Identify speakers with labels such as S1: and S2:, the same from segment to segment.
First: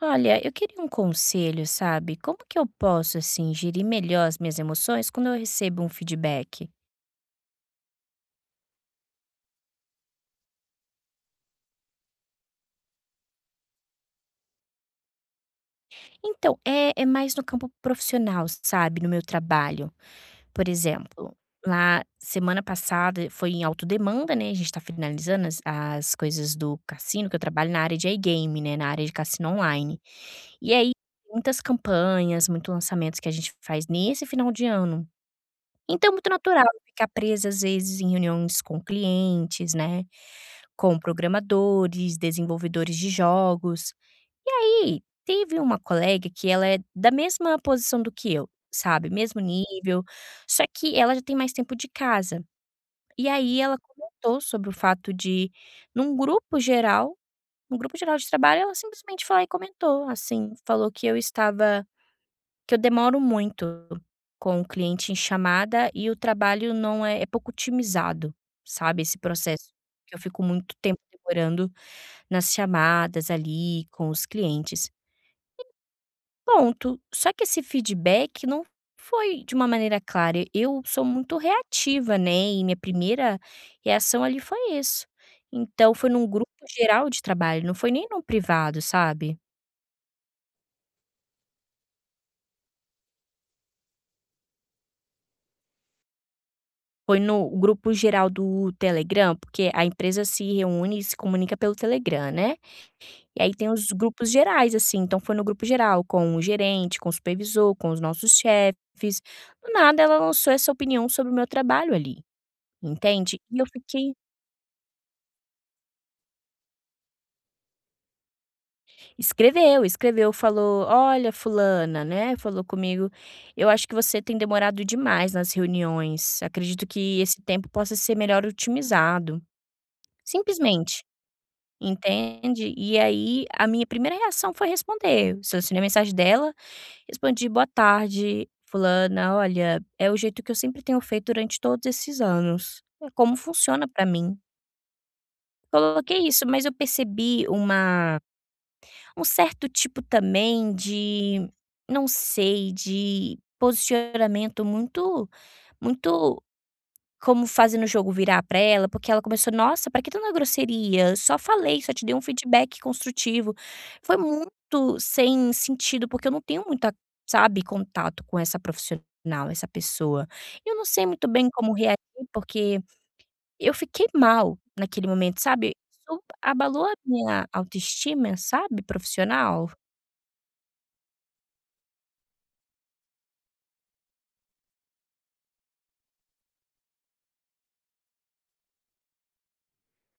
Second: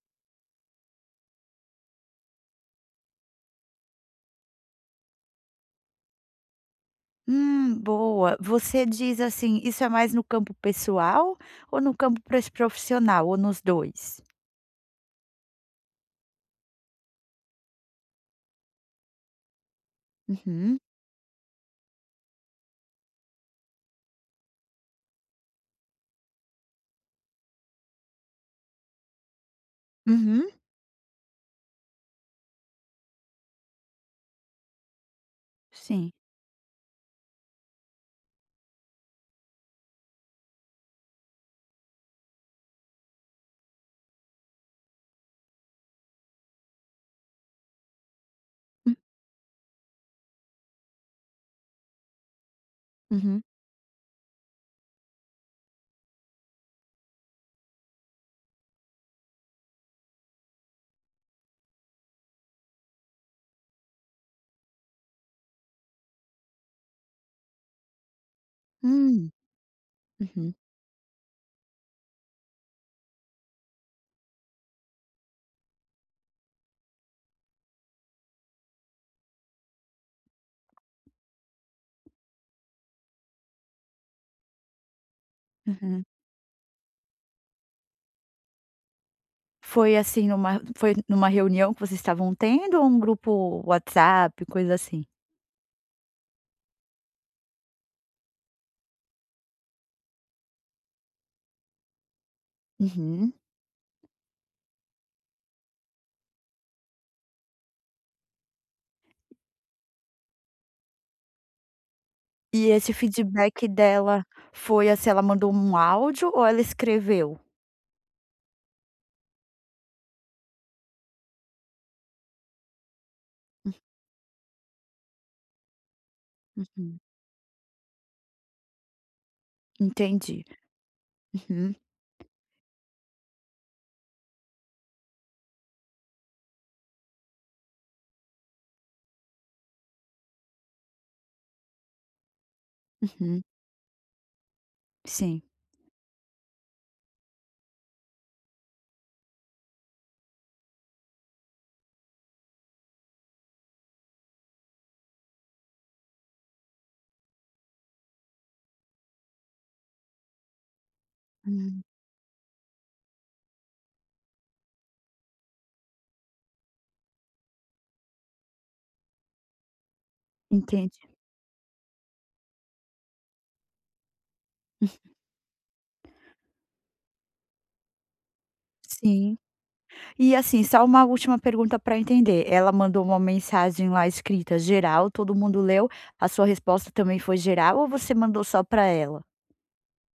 S1: Olha, eu queria um conselho, sabe? Como que eu posso, assim, gerir melhor as minhas emoções quando eu recebo um feedback?
S2: Boa. Você diz assim, isso é mais no campo pessoal ou no campo profissional, ou nos dois?
S1: Então, é mais no campo profissional, sabe? No meu trabalho. Por
S2: Uhum,
S1: exemplo, lá semana passada foi em alta demanda, né? A gente tá finalizando as coisas do cassino, que eu trabalho na área de iGame, né? Na área de cassino online.
S2: uhum,
S1: E aí, muitas campanhas, muitos lançamentos que a gente faz nesse final de ano. Então,
S2: sim.
S1: é muito natural ficar presa, às vezes, em reuniões com clientes, né? Com programadores, desenvolvedores de jogos. E aí, teve uma colega que ela é da mesma posição do que eu,
S2: Hum,
S1: sabe, mesmo nível, só que ela já tem mais tempo de casa. E
S2: uhum,
S1: aí ela comentou sobre o fato de, num grupo geral num grupo geral de trabalho, ela simplesmente foi lá e comentou, assim, falou que eu demoro muito com o cliente em chamada e o trabalho não é é pouco otimizado, sabe, esse
S2: hum,
S1: processo, que eu fico
S2: uhum,
S1: muito tempo demorando nas chamadas ali com os clientes. Ponto. Só que esse feedback não foi de uma maneira clara. Eu sou muito reativa, né? E minha primeira reação ali foi isso. Então
S2: uhum.
S1: foi num grupo geral de trabalho, não foi nem num privado, sabe?
S2: Foi numa reunião que vocês estavam tendo ou um grupo WhatsApp, coisa assim?
S1: Foi no grupo geral do Telegram, porque a empresa se reúne e se comunica pelo Telegram, né?
S2: Uhum.
S1: E aí tem os grupos gerais, assim, então foi no grupo geral, com o gerente, com o supervisor, com os nossos chefes. Do nada ela lançou essa opinião sobre o meu trabalho ali,
S2: E esse
S1: entende? E eu
S2: feedback
S1: fiquei
S2: dela foi assim, ela mandou um áudio ou ela escreveu?
S1: escreveu, escreveu, falou: "Olha, fulana", né, falou comigo: "Eu acho que você tem demorado demais nas reuniões. Acredito
S2: Uhum,
S1: que esse tempo possa ser melhor otimizado".
S2: entendi.
S1: Simplesmente,
S2: Uhum,
S1: entende? E aí a minha primeira reação foi responder. Eu Selecionei a mensagem dela. Respondi: "Boa tarde, fulana. Olha, é o jeito que eu sempre tenho feito durante todos esses anos. É como
S2: uhum,
S1: funciona pra mim".
S2: sim.
S1: Coloquei isso, mas eu percebi uma um certo tipo também de, não sei, de posicionamento muito como fazendo o jogo virar pra ela, porque ela começou: "Nossa, pra que tanta grosseria? Eu só falei,
S2: Hum,
S1: só te dei um feedback construtivo". Foi muito sem sentido, porque eu não tenho muita, sabe, contato com essa profissional, essa pessoa. E eu não
S2: entendi.
S1: sei muito bem como reagir, porque eu fiquei mal naquele momento, sabe. Isso abalou a minha autoestima, sabe,
S2: Sim.
S1: profissional.
S2: E assim, só uma última pergunta para entender. Ela mandou uma mensagem lá escrita geral, todo mundo leu, a sua resposta também foi geral ou você mandou só para ela?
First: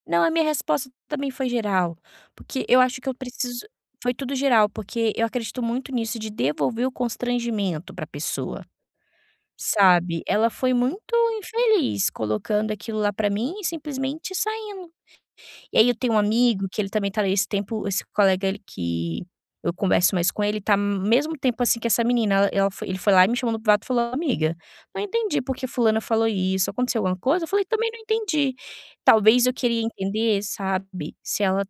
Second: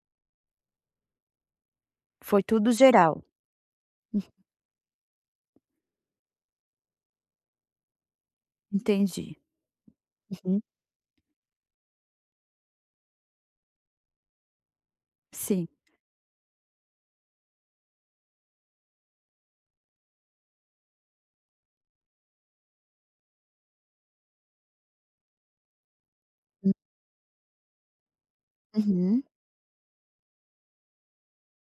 S1: Não, a minha resposta também foi geral,
S2: Foi
S1: porque
S2: tudo
S1: eu acho que eu
S2: geral.
S1: preciso foi tudo geral, porque eu acredito muito nisso de devolver o constrangimento para a pessoa,
S2: Entendi.
S1: sabe. Ela
S2: Uhum.
S1: foi muito infeliz colocando aquilo lá para mim e simplesmente saindo.
S2: Sim.
S1: E aí eu tenho um amigo que ele também tá nesse tempo esse colega ele que eu converso mais com ele, tá mesmo tempo, assim, que essa menina, ela ela foi ele foi lá e me chamou no privado e falou: "Amiga, não entendi porque fulana falou isso,
S2: Hum.
S1: aconteceu alguma coisa?" Eu falei: "Também não entendi."
S2: Uhum,
S1: Talvez eu queria entender, sabe, se ela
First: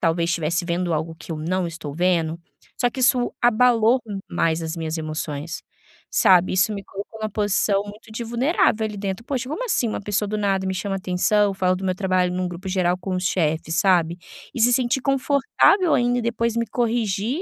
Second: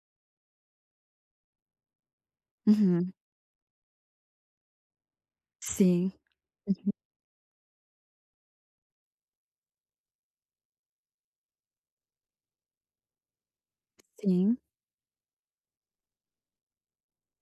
S1: talvez estivesse vendo algo que eu não estou vendo, só que
S2: uhum.
S1: isso abalou mais as minhas emoções.
S2: Sim,
S1: Sabe, isso me
S2: uhum,
S1: colocou numa posição muito de vulnerável ali dentro. "Poxa, como assim uma pessoa do nada me chama atenção, fala do meu trabalho num grupo geral com os chefes", sabe.
S2: sim.
S1: E se sentir confortável ainda e depois me corrigir,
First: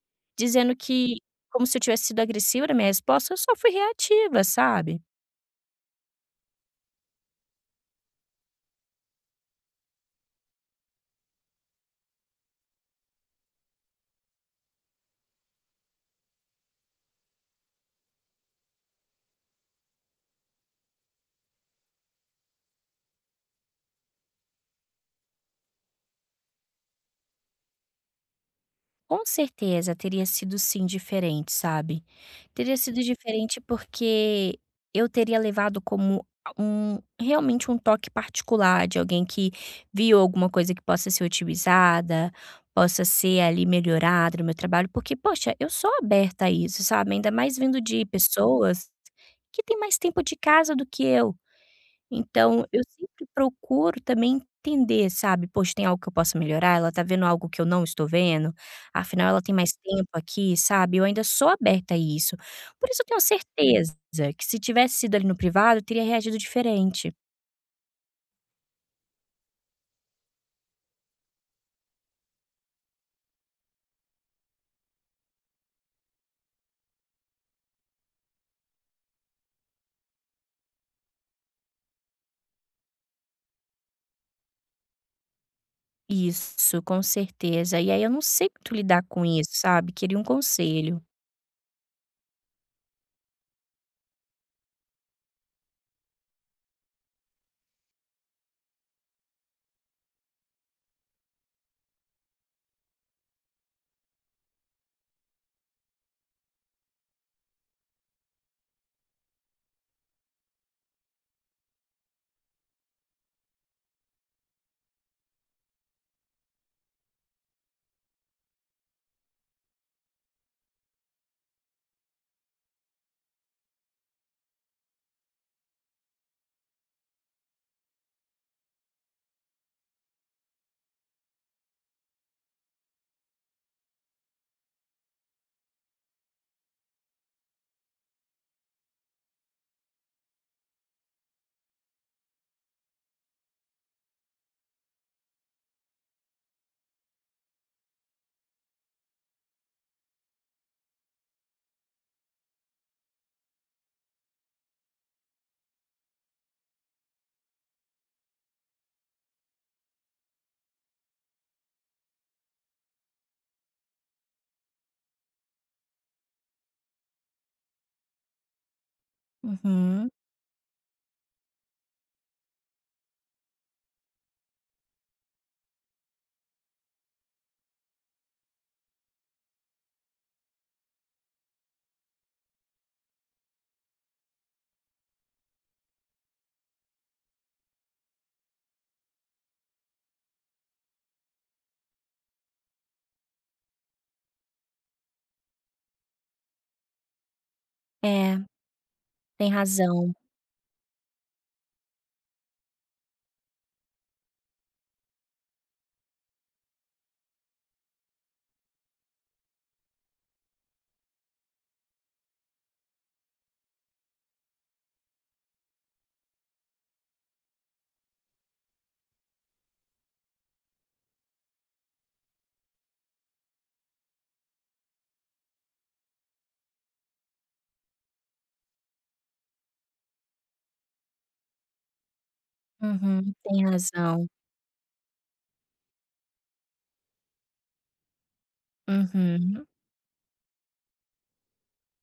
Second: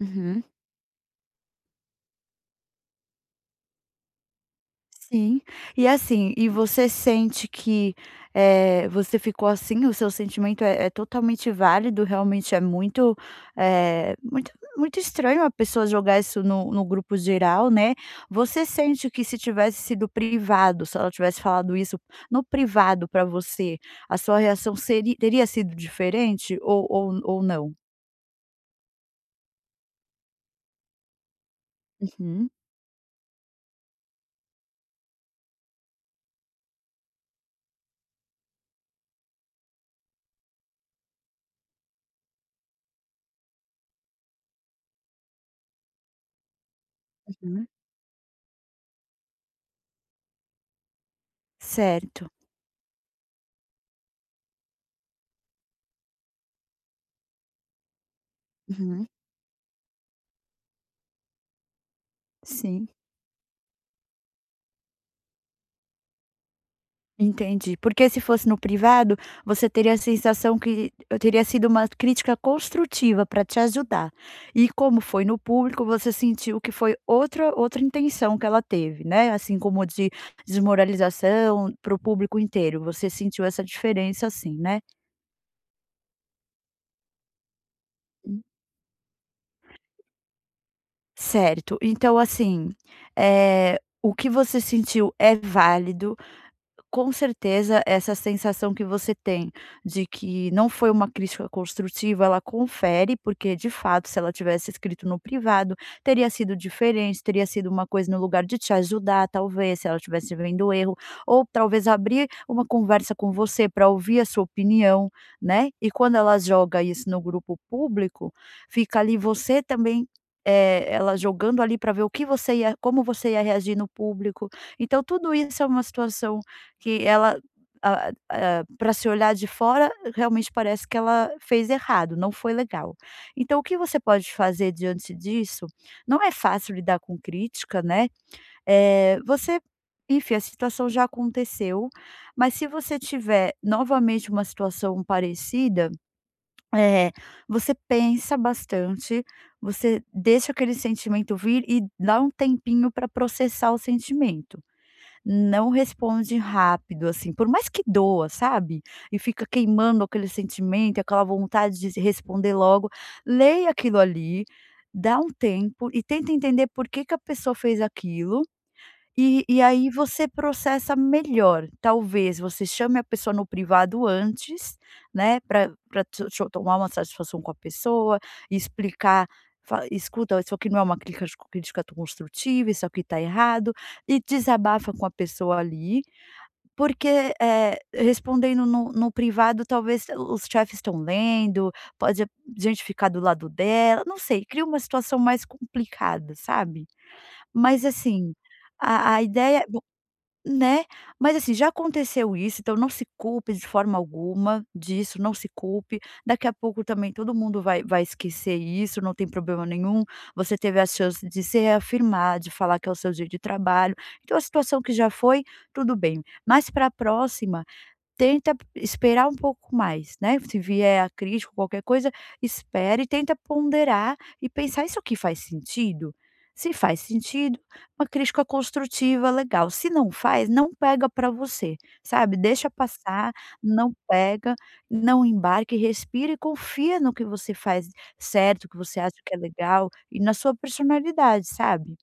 S2: Uhum.
S1: dizendo que como se eu tivesse sido agressiva na minha resposta, eu só fui reativa, sabe.
S2: Sim. E assim, e você sente que, você ficou assim, o seu sentimento é totalmente válido, realmente é muito, muito muito estranho a pessoa jogar isso no grupo geral, né. Você sente que se tivesse sido privado, se ela tivesse falado isso no privado para você, a sua reação seria teria sido diferente ou não?
S1: Com certeza teria sido sim diferente, sabe.
S2: Uhum.
S1: Teria sido diferente porque eu teria levado como um realmente um toque particular de alguém que viu alguma coisa que possa ser otimizada, possa ser ali melhorada no meu trabalho, porque poxa, eu sou aberta a isso, sabe, ainda mais
S2: Uhum.
S1: vindo de pessoas que têm mais tempo de casa do que eu.
S2: Certo.
S1: Então, eu sempre procuro também entender, sabe, "Poxa, tem algo que eu possa melhorar? Ela tá vendo algo que eu não estou vendo?
S2: Uhum.
S1: Afinal, ela tem mais tempo aqui", sabe. Eu ainda sou aberta a isso. Por
S2: Sim.
S1: isso eu tenho certeza que se tivesse sido ali no privado, eu teria reagido diferente.
S2: Entendi, porque se fosse no privado, você teria a sensação que eu teria sido uma crítica construtiva para te ajudar. E como foi no público, você sentiu que foi outra intenção que ela teve, né, assim como de desmoralização para o público inteiro, você sentiu essa diferença assim, né?
S1: Isso, com certeza. E aí eu não
S2: Hum.
S1: sei muito lidar com isso, sabe. Queria um conselho.
S2: Certo, então assim, o que você sentiu é válido. Com certeza, essa sensação que você tem de que não foi uma crítica construtiva, ela confere, porque de fato, se ela tivesse escrito no privado, teria sido diferente, teria sido uma coisa no lugar de te ajudar, talvez, se ela estivesse vendo o erro, ou talvez abrir uma conversa com você para ouvir a sua opinião, né? E quando ela joga isso no grupo público, fica ali você também. Ela jogando ali para ver o que você ia, como você ia reagir no público. Então tudo isso é uma situação que ela para se olhar de fora, realmente parece que ela fez errado, não foi legal. Então o que você pode fazer diante disso? Não é fácil lidar com crítica, né, eh, você enfim, a situação já aconteceu, mas se você tiver novamente uma situação parecida, eh, você pensa bastante, você deixa aquele sentimento vir e dá um tempinho para processar o sentimento, não responde rápido, assim, por mais que doa, sabe, e fica queimando aquele sentimento, aquela vontade de responder logo, leia aquilo ali, dá um tempo e tenta entender por que que a pessoa fez aquilo e aí
S1: Uhum.
S2: você processa melhor. Talvez você chame a pessoa no privado antes, né, para pra tomar uma satisfação com a pessoa, explicar, fa "Escuta, isso aqui não é uma crítica construtiva, isso aqui está errado", e desabafa com a pessoa ali, porque, respondendo no privado talvez os chefes estão lendo, pode a gente ficar do lado dela, não sei, cria uma situação mais complicada, sabe. Mas assim,
S1: É,
S2: a
S1: tem
S2: ideia
S1: razão.
S2: né, mas assim, já aconteceu isso, então não se culpe de forma alguma disso, não se culpe. Daqui a pouco também todo mundo vai esquecer isso, não tem problema nenhum. Você teve a chance de se reafirmar, de falar que é o seu dia de trabalho. Então a situação que já foi, tudo bem. Mas para a próxima, tenta esperar um pouco mais, né, se vier a crítica ou qualquer coisa, espera e tenta ponderar e pensar: "Isso aqui faz sentido?". Se faz sentido, uma crítica construtiva, legal, se não faz, não pega para você, sabe, deixa passar,
S1: Uhum, tem
S2: não
S1: razão.
S2: pega, não embarque, respira e confia no que você faz certo, que você acha que é
S1: Uhum.
S2: legal e na sua personalidade, sabe.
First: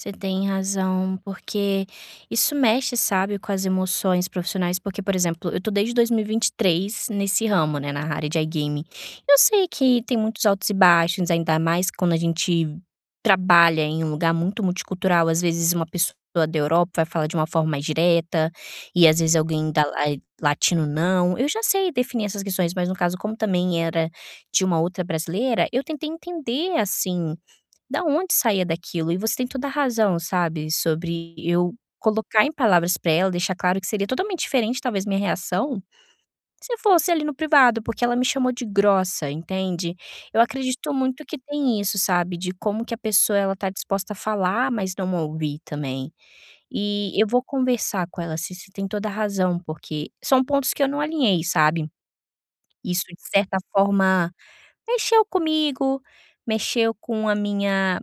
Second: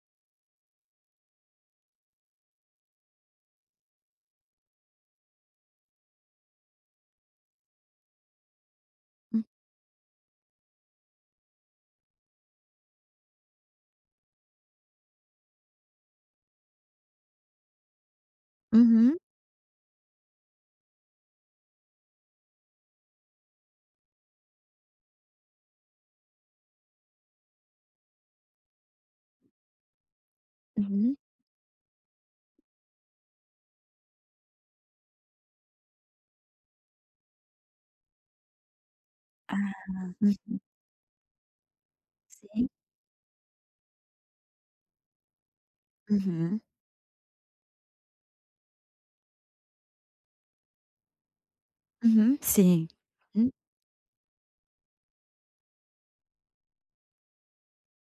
S1: Você tem razão, porque isso mexe, sabe, com as emoções profissionais, porque, por exemplo, eu tô desde 2023 nesse ramo, né, na área de iGaming. Eu
S2: Hum,
S1: sei que tem muitos altos e baixos, ainda mais quando a gente trabalha em um lugar muito multicultural, às vezes uma pessoa da Europa vai falar de uma forma mais direta, e às
S2: uhum,
S1: vezes alguém latino não. Eu já sei definir essas questões, mas no caso, como também era de uma outra brasileira, eu tentei entender assim da onde saía daquilo. E você tem toda a razão, sabe,
S2: uhum.
S1: sobre eu colocar em palavras pra ela, deixar claro que seria totalmente diferente, talvez, minha reação, se fosse ali no privado, porque ela me chamou de grossa,
S2: Ah,
S1: entende. Eu
S2: uhum,
S1: acredito muito que tem isso, sabe, de
S2: sim.
S1: como que a pessoa ela tá disposta a falar, mas não ouvir também.
S2: Uhum,
S1: E eu vou conversar com ela, se você tem toda a razão, porque são pontos que eu não alinhei, sabe.
S2: uhum, sim.
S1: Isso, de
S2: Hum.
S1: certa forma, mexeu comigo, mexeu com a minha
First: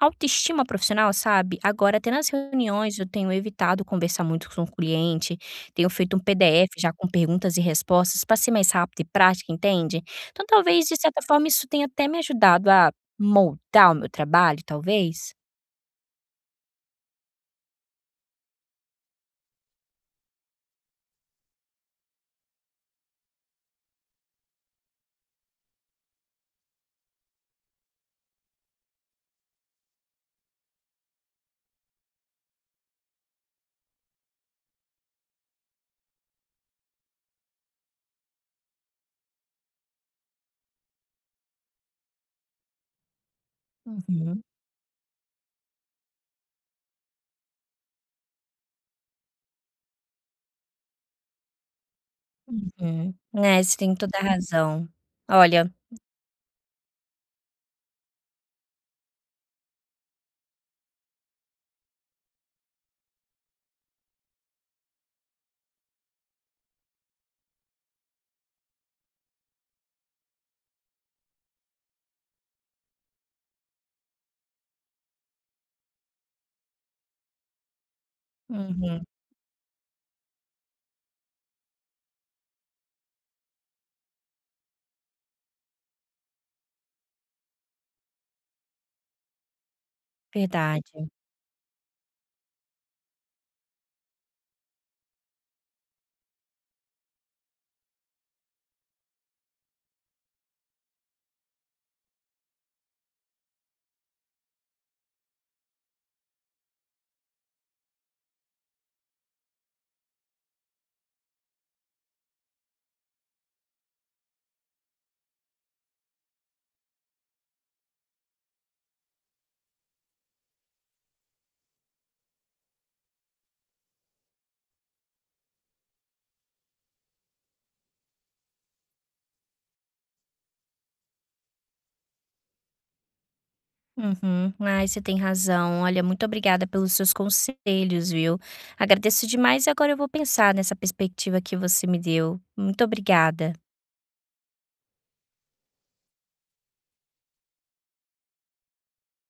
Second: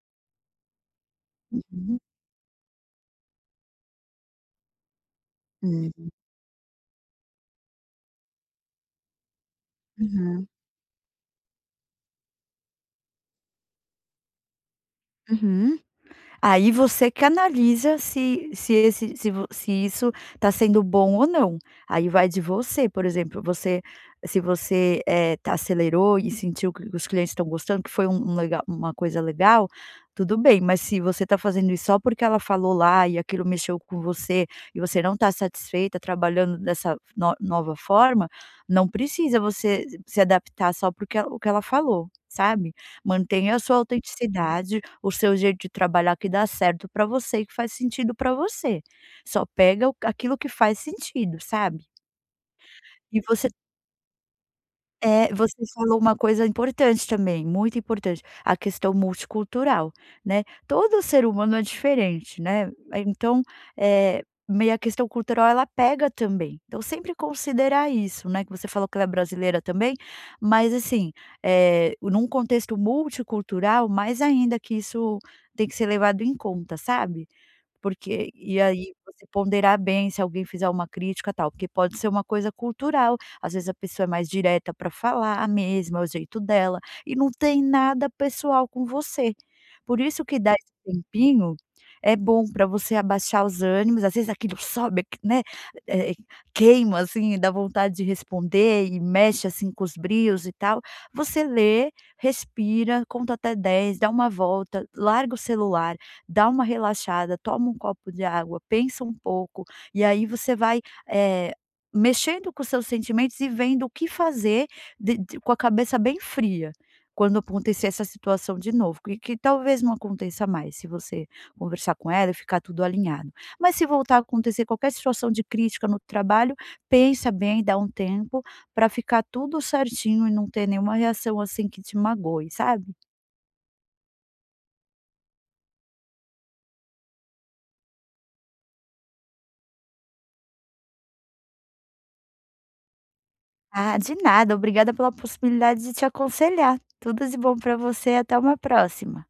S1: autoestima profissional, sabe? Agora
S2: Uhum,
S1: até nas reuniões eu tenho evitado conversar muito com o cliente, tenho
S2: hum,
S1: feito um PDF já com perguntas e respostas para ser mais rápido e prática, entende? Então
S2: uhum,
S1: talvez, de certa forma, isso tenha até me ajudado a moldar o meu trabalho, talvez?
S2: uhum. Aí você que analisa se se esse se vo se isso está sendo bom ou não. Aí vai de você, por exemplo, você se você, tá, acelerou e sentiu que os clientes estão gostando, que foi um um legal uma coisa legal, tudo bem, mas se você está fazendo isso só porque ela falou lá e aquilo mexeu com você e você não está satisfeita trabalhando dessa nova forma, não precisa você se adaptar só porque o que ela falou, sabe? Mantenha a sua
S1: Uhum,
S2: autenticidade, o seu jeito de trabalhar que dá certo para você e que faz sentido para você. Só pega o aquilo que faz sentido, sabe.
S1: uhum.
S2: E você
S1: É, você tem toda a razão.
S2: é, você
S1: Olha,
S2: falou uma coisa importante também, muito importante, a questão multicultural, né. Todo ser humano é diferente, né, então, é meio a questão cultural ela pega também. Então sempre considerar isso, né, que você falou que ela é brasileira também, mas assim, é num contexto multicultural, mais ainda que isso tem que ser levado em conta, sabe. Porque e aí
S1: uhum,
S2: você ponderar bem se alguém fizer uma crítica tal, porque pode ser uma coisa cultural, às vezes a pessoa é mais direta para falar mesmo, é o jeito dela, e não tem nada pessoal com você. Por isso que dar esse
S1: verdade.
S2: tempinho é bom para você abaixar os ânimos, às vezes aquilo sobe, aqui né, eh, eh, queima assim, dá vontade de responder e mexe assim com os brios e tal. Você lê, respira, conta até 10, dá uma volta, larga o celular, dá uma relaxada, toma um copo de água, pensa um pouco, e aí você vai, eh, mexendo com os seus sentimentos e vendo o que fazer de com a cabeça bem fria, quando acontecer essa situação de novo, que talvez não aconteça mais, se você conversar com ela e ficar tudo alinhado. Mas se voltar a acontecer qualquer situação de crítica no trabalho, pensa bem, dá um tempo para ficar tudo certinho e não ter nenhuma reação, assim, que te magoe, sabe?
S1: Uhum. Ai, você tem razão. Olha, muito obrigada pelos seus conselhos, viu? Agradeço demais e agora eu vou pensar nessa perspectiva que você me deu. Muito obrigada.
S2: Ah, de nada. Obrigada pela possibilidade de te aconselhar. Tudo de bom para você. Até uma próxima.